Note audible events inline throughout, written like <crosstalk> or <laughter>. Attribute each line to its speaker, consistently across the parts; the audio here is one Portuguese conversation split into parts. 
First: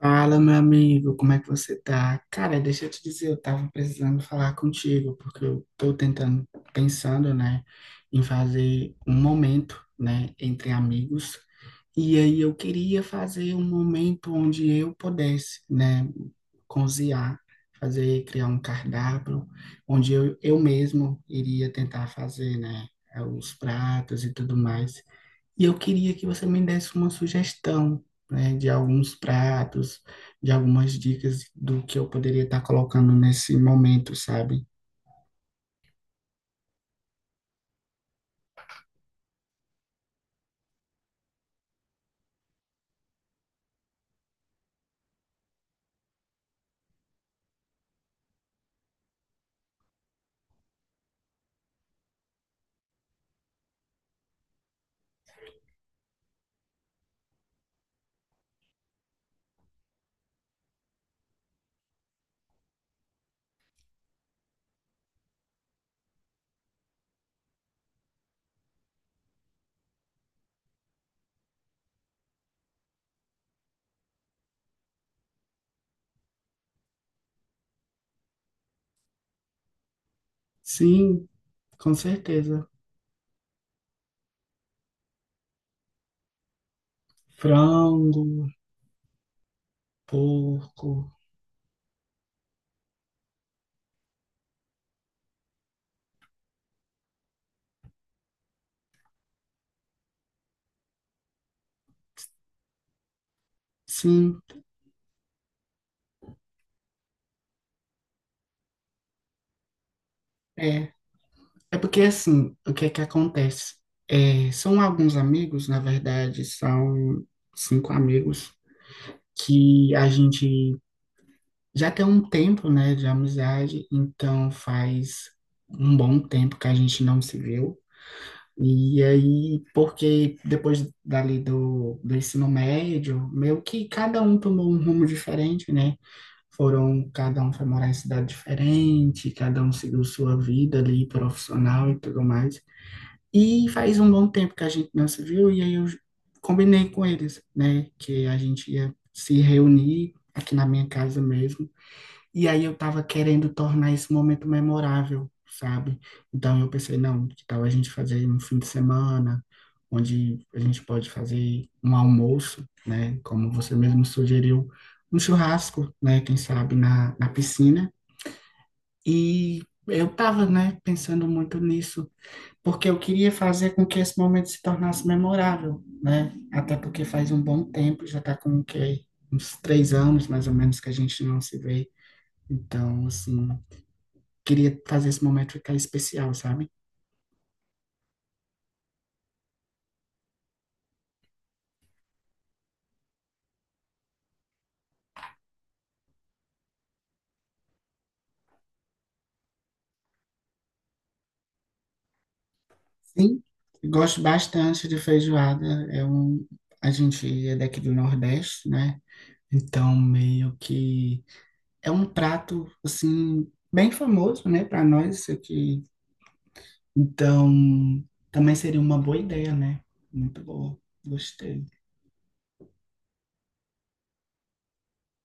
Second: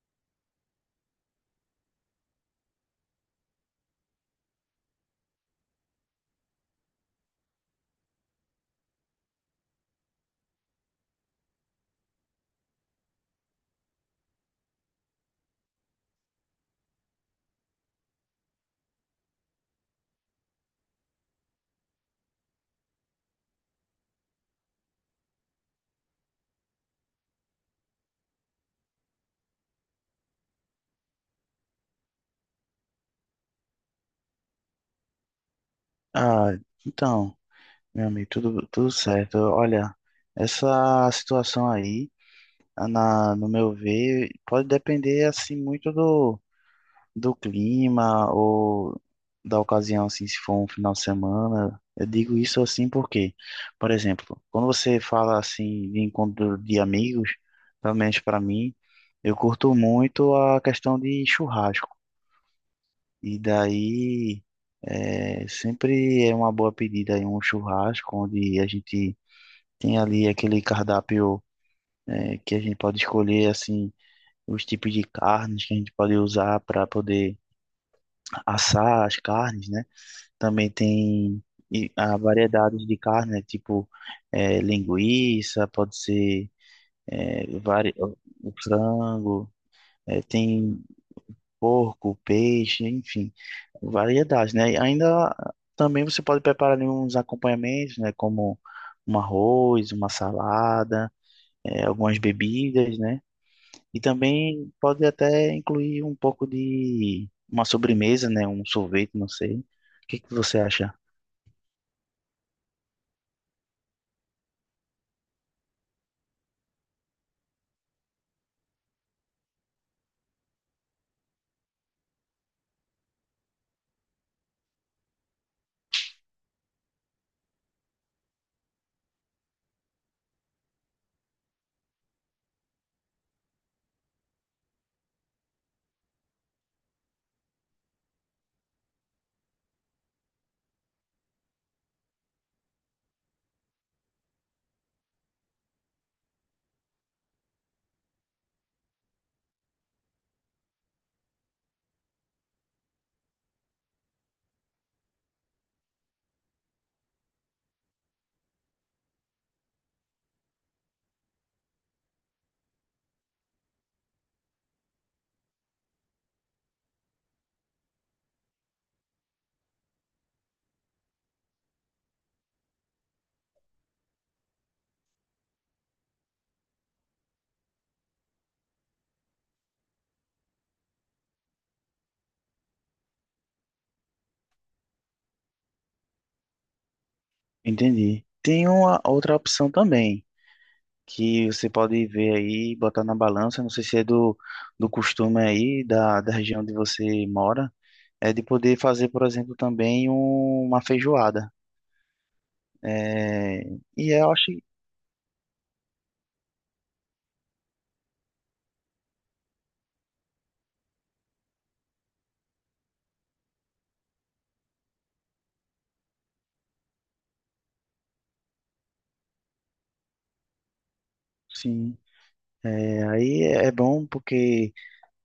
Speaker 1: Fala, meu amigo, como é que você tá? Cara, deixa eu te dizer, eu tava precisando falar contigo, porque eu tô tentando, pensando, né, em fazer um momento, né, entre amigos, e aí eu queria fazer um momento onde eu pudesse, né, cozinhar, fazer, criar um cardápio, onde eu mesmo iria tentar fazer, né, os pratos e tudo mais. E eu queria que você me desse uma sugestão, né, de alguns pratos, de algumas dicas do que eu poderia estar colocando nesse momento, sabe?
Speaker 2: Ah, então, meu amigo, tudo certo. Olha, essa situação aí, no meu ver, pode depender assim muito do clima ou da ocasião, assim, se for um final de semana. Eu digo isso assim porque, por exemplo, quando você fala assim de encontro de amigos, pelo menos para mim, eu curto muito a questão de churrasco. E daí sempre é uma boa pedida aí um churrasco onde a gente tem ali aquele cardápio que a gente pode escolher assim os tipos de carnes que a gente pode usar para poder assar as carnes, né? Também
Speaker 1: Sim,
Speaker 2: tem
Speaker 1: com
Speaker 2: a
Speaker 1: certeza.
Speaker 2: variedades de carne, né? Tipo linguiça, pode ser é, vari...
Speaker 1: Frango,
Speaker 2: o frango, tem
Speaker 1: porco,
Speaker 2: porco, peixe, enfim, variedades, né? E ainda também você pode preparar ali uns acompanhamentos, né? Como um arroz, uma salada, algumas bebidas, né? E
Speaker 1: sim,
Speaker 2: também pode até incluir um pouco de uma sobremesa, né? Um sorvete, não sei. O que que você
Speaker 1: é.
Speaker 2: acha?
Speaker 1: É porque assim, o que é que acontece? É, são alguns amigos, na verdade, são cinco amigos que a gente já tem um tempo, né, de amizade, então faz um bom tempo que a gente não se viu. E aí, porque depois dali do ensino médio, meio que cada um tomou um rumo diferente, né? Foram, cada um foi morar em cidade diferente, cada um seguiu sua vida ali profissional e tudo mais. E faz um bom tempo que a gente não se viu, e aí eu combinei com eles, né, que a gente ia se reunir aqui na minha casa mesmo e aí eu tava querendo tornar esse momento memorável, sabe? Então eu pensei, não, que tal a gente fazer um fim de semana, onde a gente pode fazer um almoço, né? Como você mesmo sugeriu, um churrasco, né? Quem sabe na piscina. E eu tava, né, pensando muito nisso, porque eu queria fazer com que esse momento se tornasse memorável, né? Até porque faz um bom tempo, já tá com o quê? Uns 3 anos, mais ou menos, que a gente não se vê. Então, assim, queria fazer esse momento ficar especial, sabe?
Speaker 2: Entendi. Tem uma outra opção também, que você pode ver aí, botar na balança, não sei se é do costume aí, da região onde você mora, é de poder fazer, por exemplo, também uma feijoada.
Speaker 1: Sim,
Speaker 2: É, e
Speaker 1: gosto
Speaker 2: eu acho,
Speaker 1: bastante de feijoada. É um, a gente é daqui do Nordeste, né? Então, meio que é um prato, assim, bem famoso, né, para nós isso aqui. Então, também seria uma boa ideia, né? Muito boa. Gostei.
Speaker 2: sim, é, aí é bom porque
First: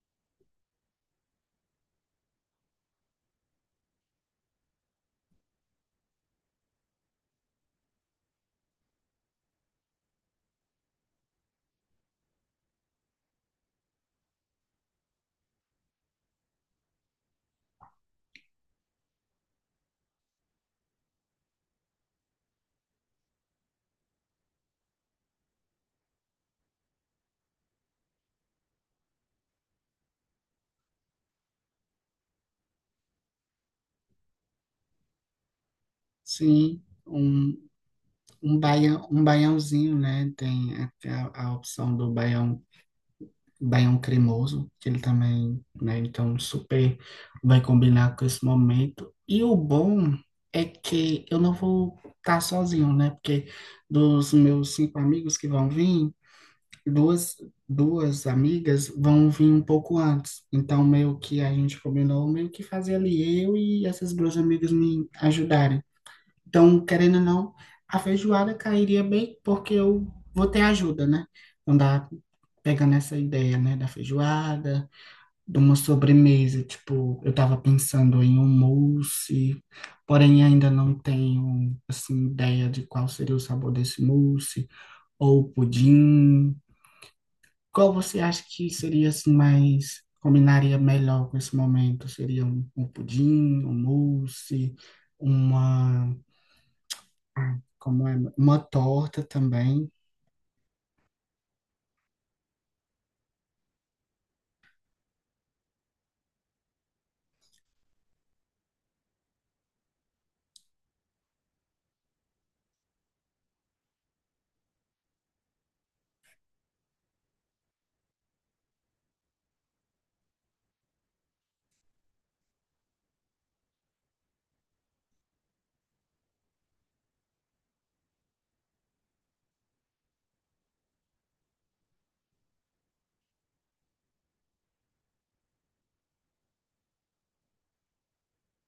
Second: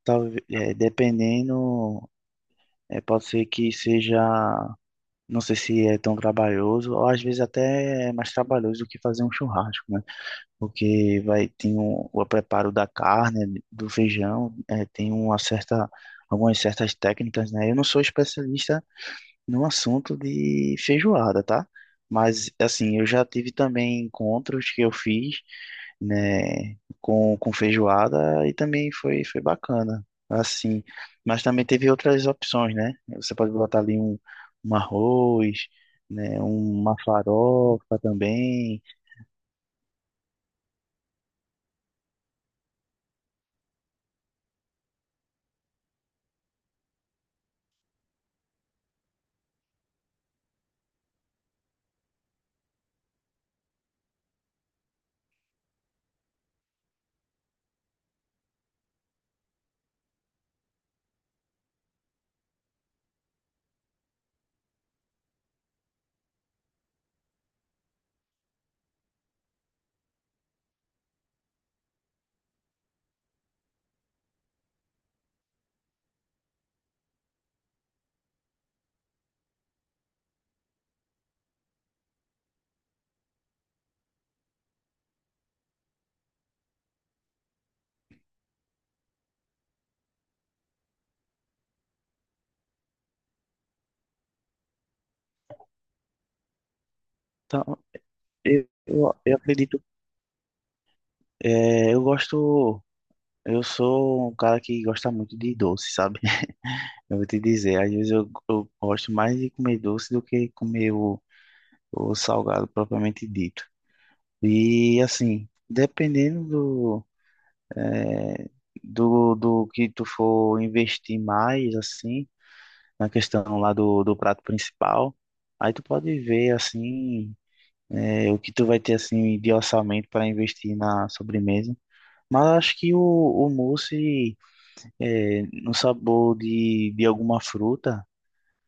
Speaker 2: dependendo, pode ser que seja, não sei se é tão trabalhoso, ou às vezes até é mais trabalhoso do que fazer um churrasco, né? Porque vai, tem o preparo da carne, do feijão, é, tem uma certa, algumas certas técnicas, né? Eu não sou especialista no assunto de feijoada, tá? Mas, assim, eu já tive também encontros que eu fiz, né, com feijoada e também foi bacana, assim. Mas também teve outras opções, né? Você pode botar ali um arroz, né,
Speaker 1: Sim,
Speaker 2: uma
Speaker 1: um,
Speaker 2: farofa
Speaker 1: um,
Speaker 2: também.
Speaker 1: baião, um baiãozinho, né? Tem a opção do baião. Daí é um cremoso, que ele também, né? Então, super vai combinar com esse momento. E o bom é que eu não vou estar sozinho, né? Porque dos meus cinco amigos que vão vir, duas, duas amigas vão vir um pouco antes. Então, meio que a gente combinou, meio que fazer ali eu e essas duas amigas me ajudarem. Então, querendo ou não, a feijoada cairia bem porque eu vou ter ajuda, né? Então dá pegando essa ideia, né, da feijoada, de uma sobremesa, tipo, eu tava pensando em um mousse, porém ainda não tenho assim ideia de qual seria o sabor desse mousse ou pudim. Qual você acha que seria assim mais combinaria melhor com esse momento? Seria um pudim, um mousse, uma
Speaker 2: Então,
Speaker 1: como é uma torta
Speaker 2: eu acredito,
Speaker 1: também.
Speaker 2: é, eu gosto, eu sou um cara que gosta muito de doce, sabe? Eu vou te dizer, às vezes eu gosto mais de comer doce do que comer o salgado propriamente dito. E assim, dependendo do, eh, do que tu for investir mais, assim, na questão lá do prato principal, aí tu pode ver, assim, o que tu vai ter, assim, de orçamento para investir na sobremesa. Mas eu acho que o mousse, no sabor de alguma fruta,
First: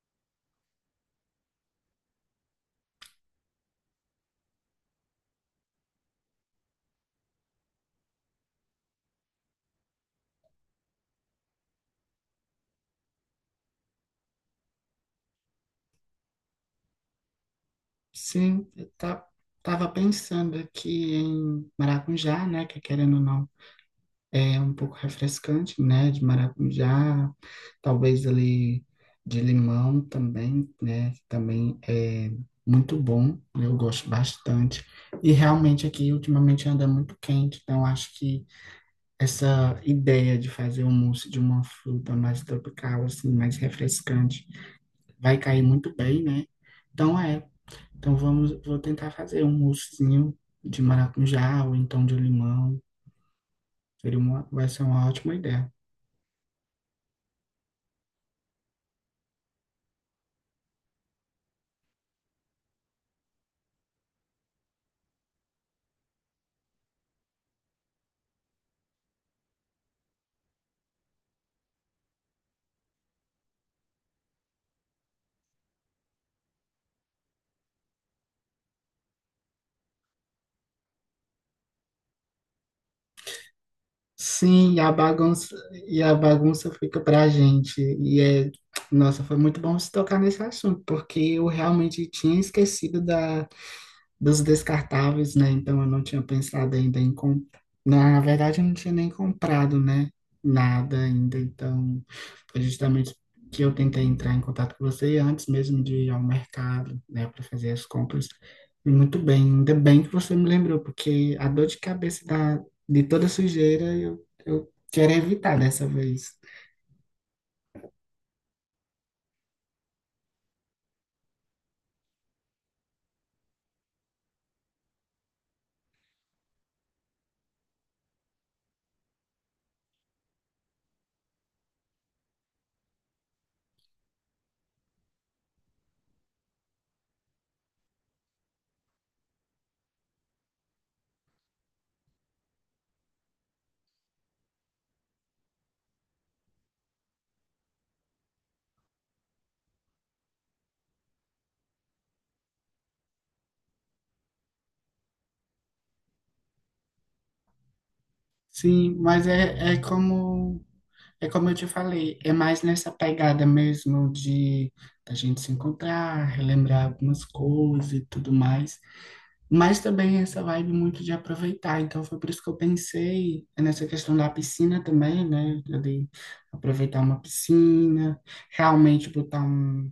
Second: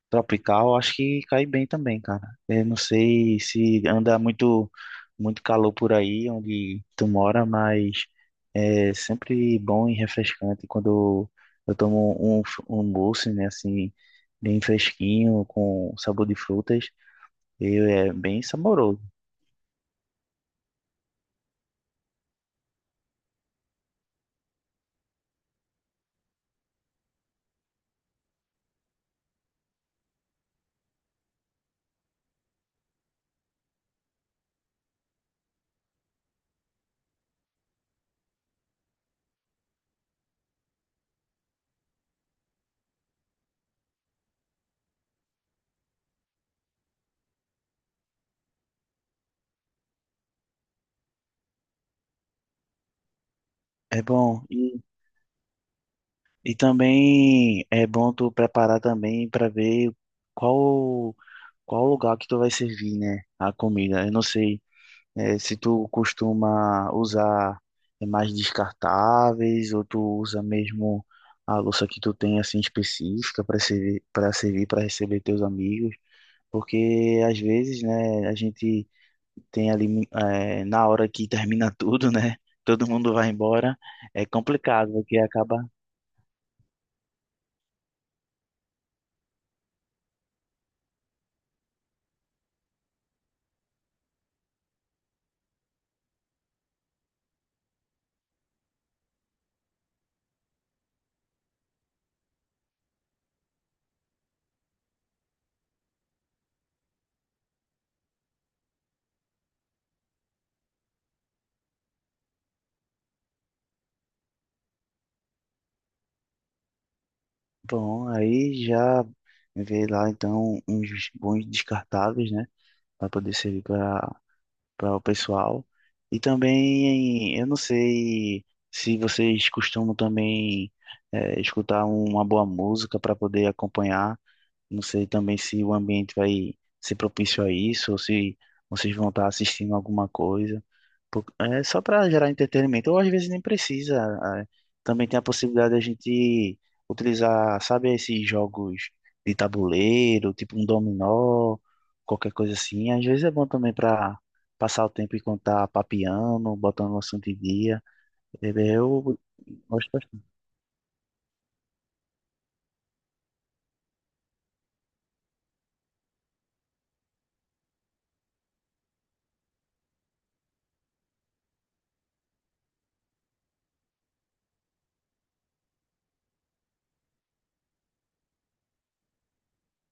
Speaker 2: tropical, acho que cai bem também, cara. Eu não sei se anda muito calor por aí onde tu mora, mas é sempre bom e refrescante quando eu tomo um, um mousse, né, assim, bem fresquinho, com sabor de frutas, e é bem
Speaker 1: Sim,
Speaker 2: saboroso.
Speaker 1: tava pensando aqui em maracujá, né? Que querendo ou não, é um pouco refrescante, né? De maracujá, talvez ali de limão também, né? que Também é muito bom, eu gosto bastante. E realmente aqui ultimamente anda muito quente, então acho que essa ideia de fazer um mousse de uma fruta mais tropical, assim, mais refrescante vai cair muito bem, né? Então é, então, vou tentar fazer um moussezinho de maracujá ou então de limão.
Speaker 2: É
Speaker 1: Seria
Speaker 2: bom.
Speaker 1: uma, vai ser uma ótima ideia.
Speaker 2: E também é bom tu preparar também para ver qual qual lugar que tu vai servir, né, a comida. Eu não sei. É, se tu costuma usar mais descartáveis ou tu usa mesmo a louça que tu tem assim específica para servir para receber teus amigos, porque às vezes, né, a gente tem ali na hora que termina <laughs> tudo, né, todo mundo vai embora, é
Speaker 1: Sim,
Speaker 2: complicado porque acaba.
Speaker 1: e a bagunça fica pra gente. E é, nossa, foi muito bom se tocar nesse assunto, porque eu realmente tinha esquecido da dos descartáveis, né? Então eu não tinha pensado ainda em comprar. Na verdade, eu não tinha nem comprado, né? Nada ainda. Então, foi justamente que eu tentei entrar em contato com você antes mesmo de ir ao mercado, né? Para fazer as compras. E muito bem, ainda bem que você me lembrou, porque a dor de cabeça da, de toda sujeira eu quero evitar dessa vez.
Speaker 2: Bom, aí já vê lá então uns bons descartáveis, né, para poder servir para para o pessoal. E também, eu não sei se vocês costumam também escutar uma boa música para poder acompanhar. Não sei também se o ambiente vai ser propício a isso, ou se vocês vão estar assistindo alguma coisa. Pô, é só para gerar entretenimento, ou às vezes nem precisa. É. Também tem a possibilidade da gente utilizar, sabe, esses jogos de tabuleiro, tipo um dominó, qualquer coisa assim. Às vezes é bom também para passar o tempo e contar papiando, botando o assunto em dia. É,
Speaker 1: Sim,
Speaker 2: eu gosto bastante.
Speaker 1: é como eu te falei, é mais nessa pegada mesmo de a gente se encontrar, relembrar algumas coisas e tudo mais. Mas também essa vibe muito de aproveitar. Então foi por isso que eu pensei nessa questão da piscina também, né? De aproveitar uma piscina, realmente botar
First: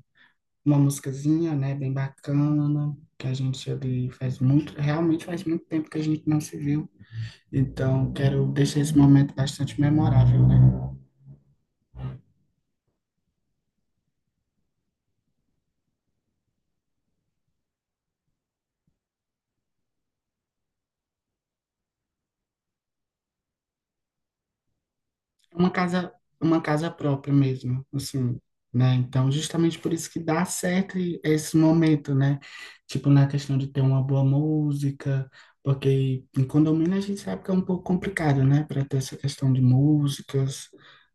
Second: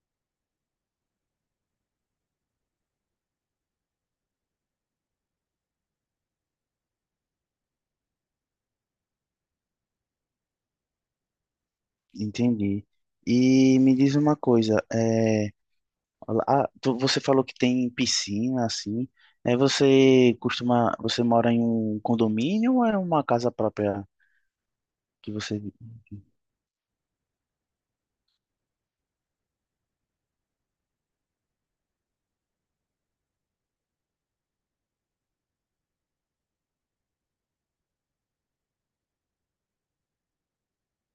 Speaker 1: uma musicazinha, né? Bem bacana, que a gente ali faz muito, realmente faz muito tempo que a gente não se viu. Então quero deixar esse momento bastante memorável, né?
Speaker 2: Entendi. E me diz uma coisa, é, ah, você falou que tem piscina, assim. É, você costuma, você mora em um condomínio ou é uma casa própria que você...
Speaker 1: uma casa, uma casa própria mesmo, assim, né? Então, justamente por isso que dá certo esse momento, né? Tipo, na questão de ter uma boa música, porque em condomínio a gente sabe que é um pouco complicado, né? Para ter essa questão de músicas,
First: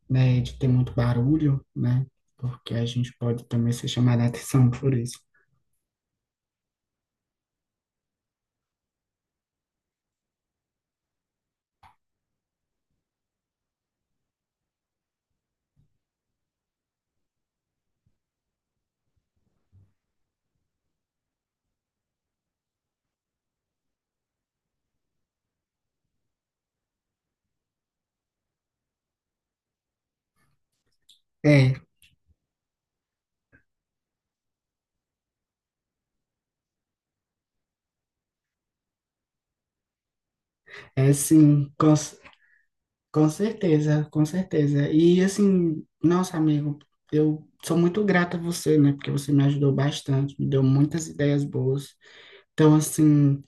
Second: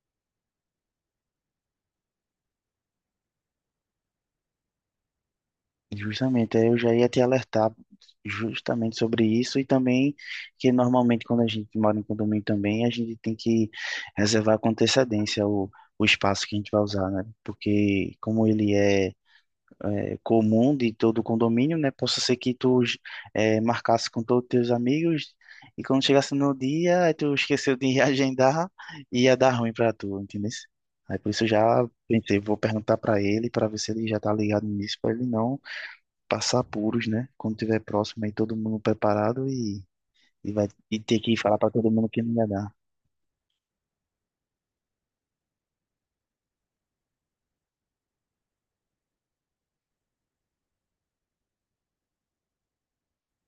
Speaker 1: né? De ter muito barulho, né? Porque a gente pode também ser chamado a atenção <laughs> por isso.
Speaker 2: Justamente, aí eu já ia te alertar justamente sobre isso e também que normalmente quando a gente mora em condomínio também, a gente tem que reservar com antecedência o espaço que a gente vai usar, né? Porque como ele é comum de todo o condomínio, né? Possa ser que tu marcasse com todos os teus amigos e quando chegasse no dia, aí tu esqueceu de <laughs> reagendar e ia dar ruim pra tu, entendeu? Aí por isso eu
Speaker 1: É,
Speaker 2: já pensei, vou perguntar pra ele para ver se ele já tá ligado nisso, pra ele não passar apuros, né? Quando tiver próximo aí todo mundo preparado e vai e
Speaker 1: é,
Speaker 2: ter que falar pra
Speaker 1: sim.
Speaker 2: todo mundo que não ia dar.
Speaker 1: Com certeza, com certeza. E assim, nossa, amigo, eu sou muito grata a você, né? Porque você me ajudou bastante, me deu muitas ideias boas. Então, assim,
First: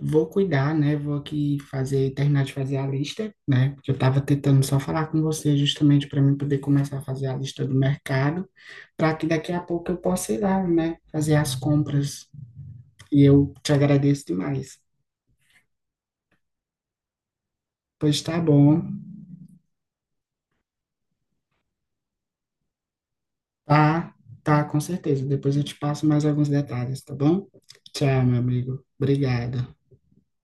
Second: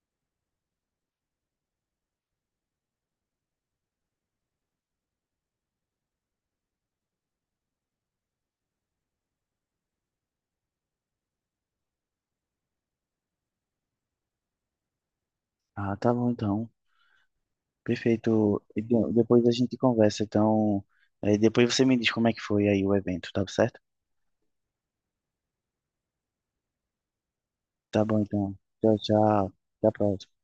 Speaker 1: vou cuidar, né? Vou aqui fazer, terminar de fazer a lista, né? Porque eu tava tentando só falar com você justamente para mim poder começar a fazer a lista do mercado, para que daqui a pouco eu possa ir lá, né? Fazer as compras. E eu te agradeço demais.
Speaker 2: Ah, tá bom então.
Speaker 1: Pois tá
Speaker 2: Perfeito.
Speaker 1: bom.
Speaker 2: E depois a gente conversa, então. Depois você me diz como é que foi aí o evento, tá certo?
Speaker 1: Tá, tá, com certeza. Depois eu te passo mais alguns detalhes, tá bom?
Speaker 2: Tá bom
Speaker 1: Tchau, meu
Speaker 2: então.
Speaker 1: amigo.
Speaker 2: Tchau, tchau.
Speaker 1: Obrigado.
Speaker 2: Até a próxima.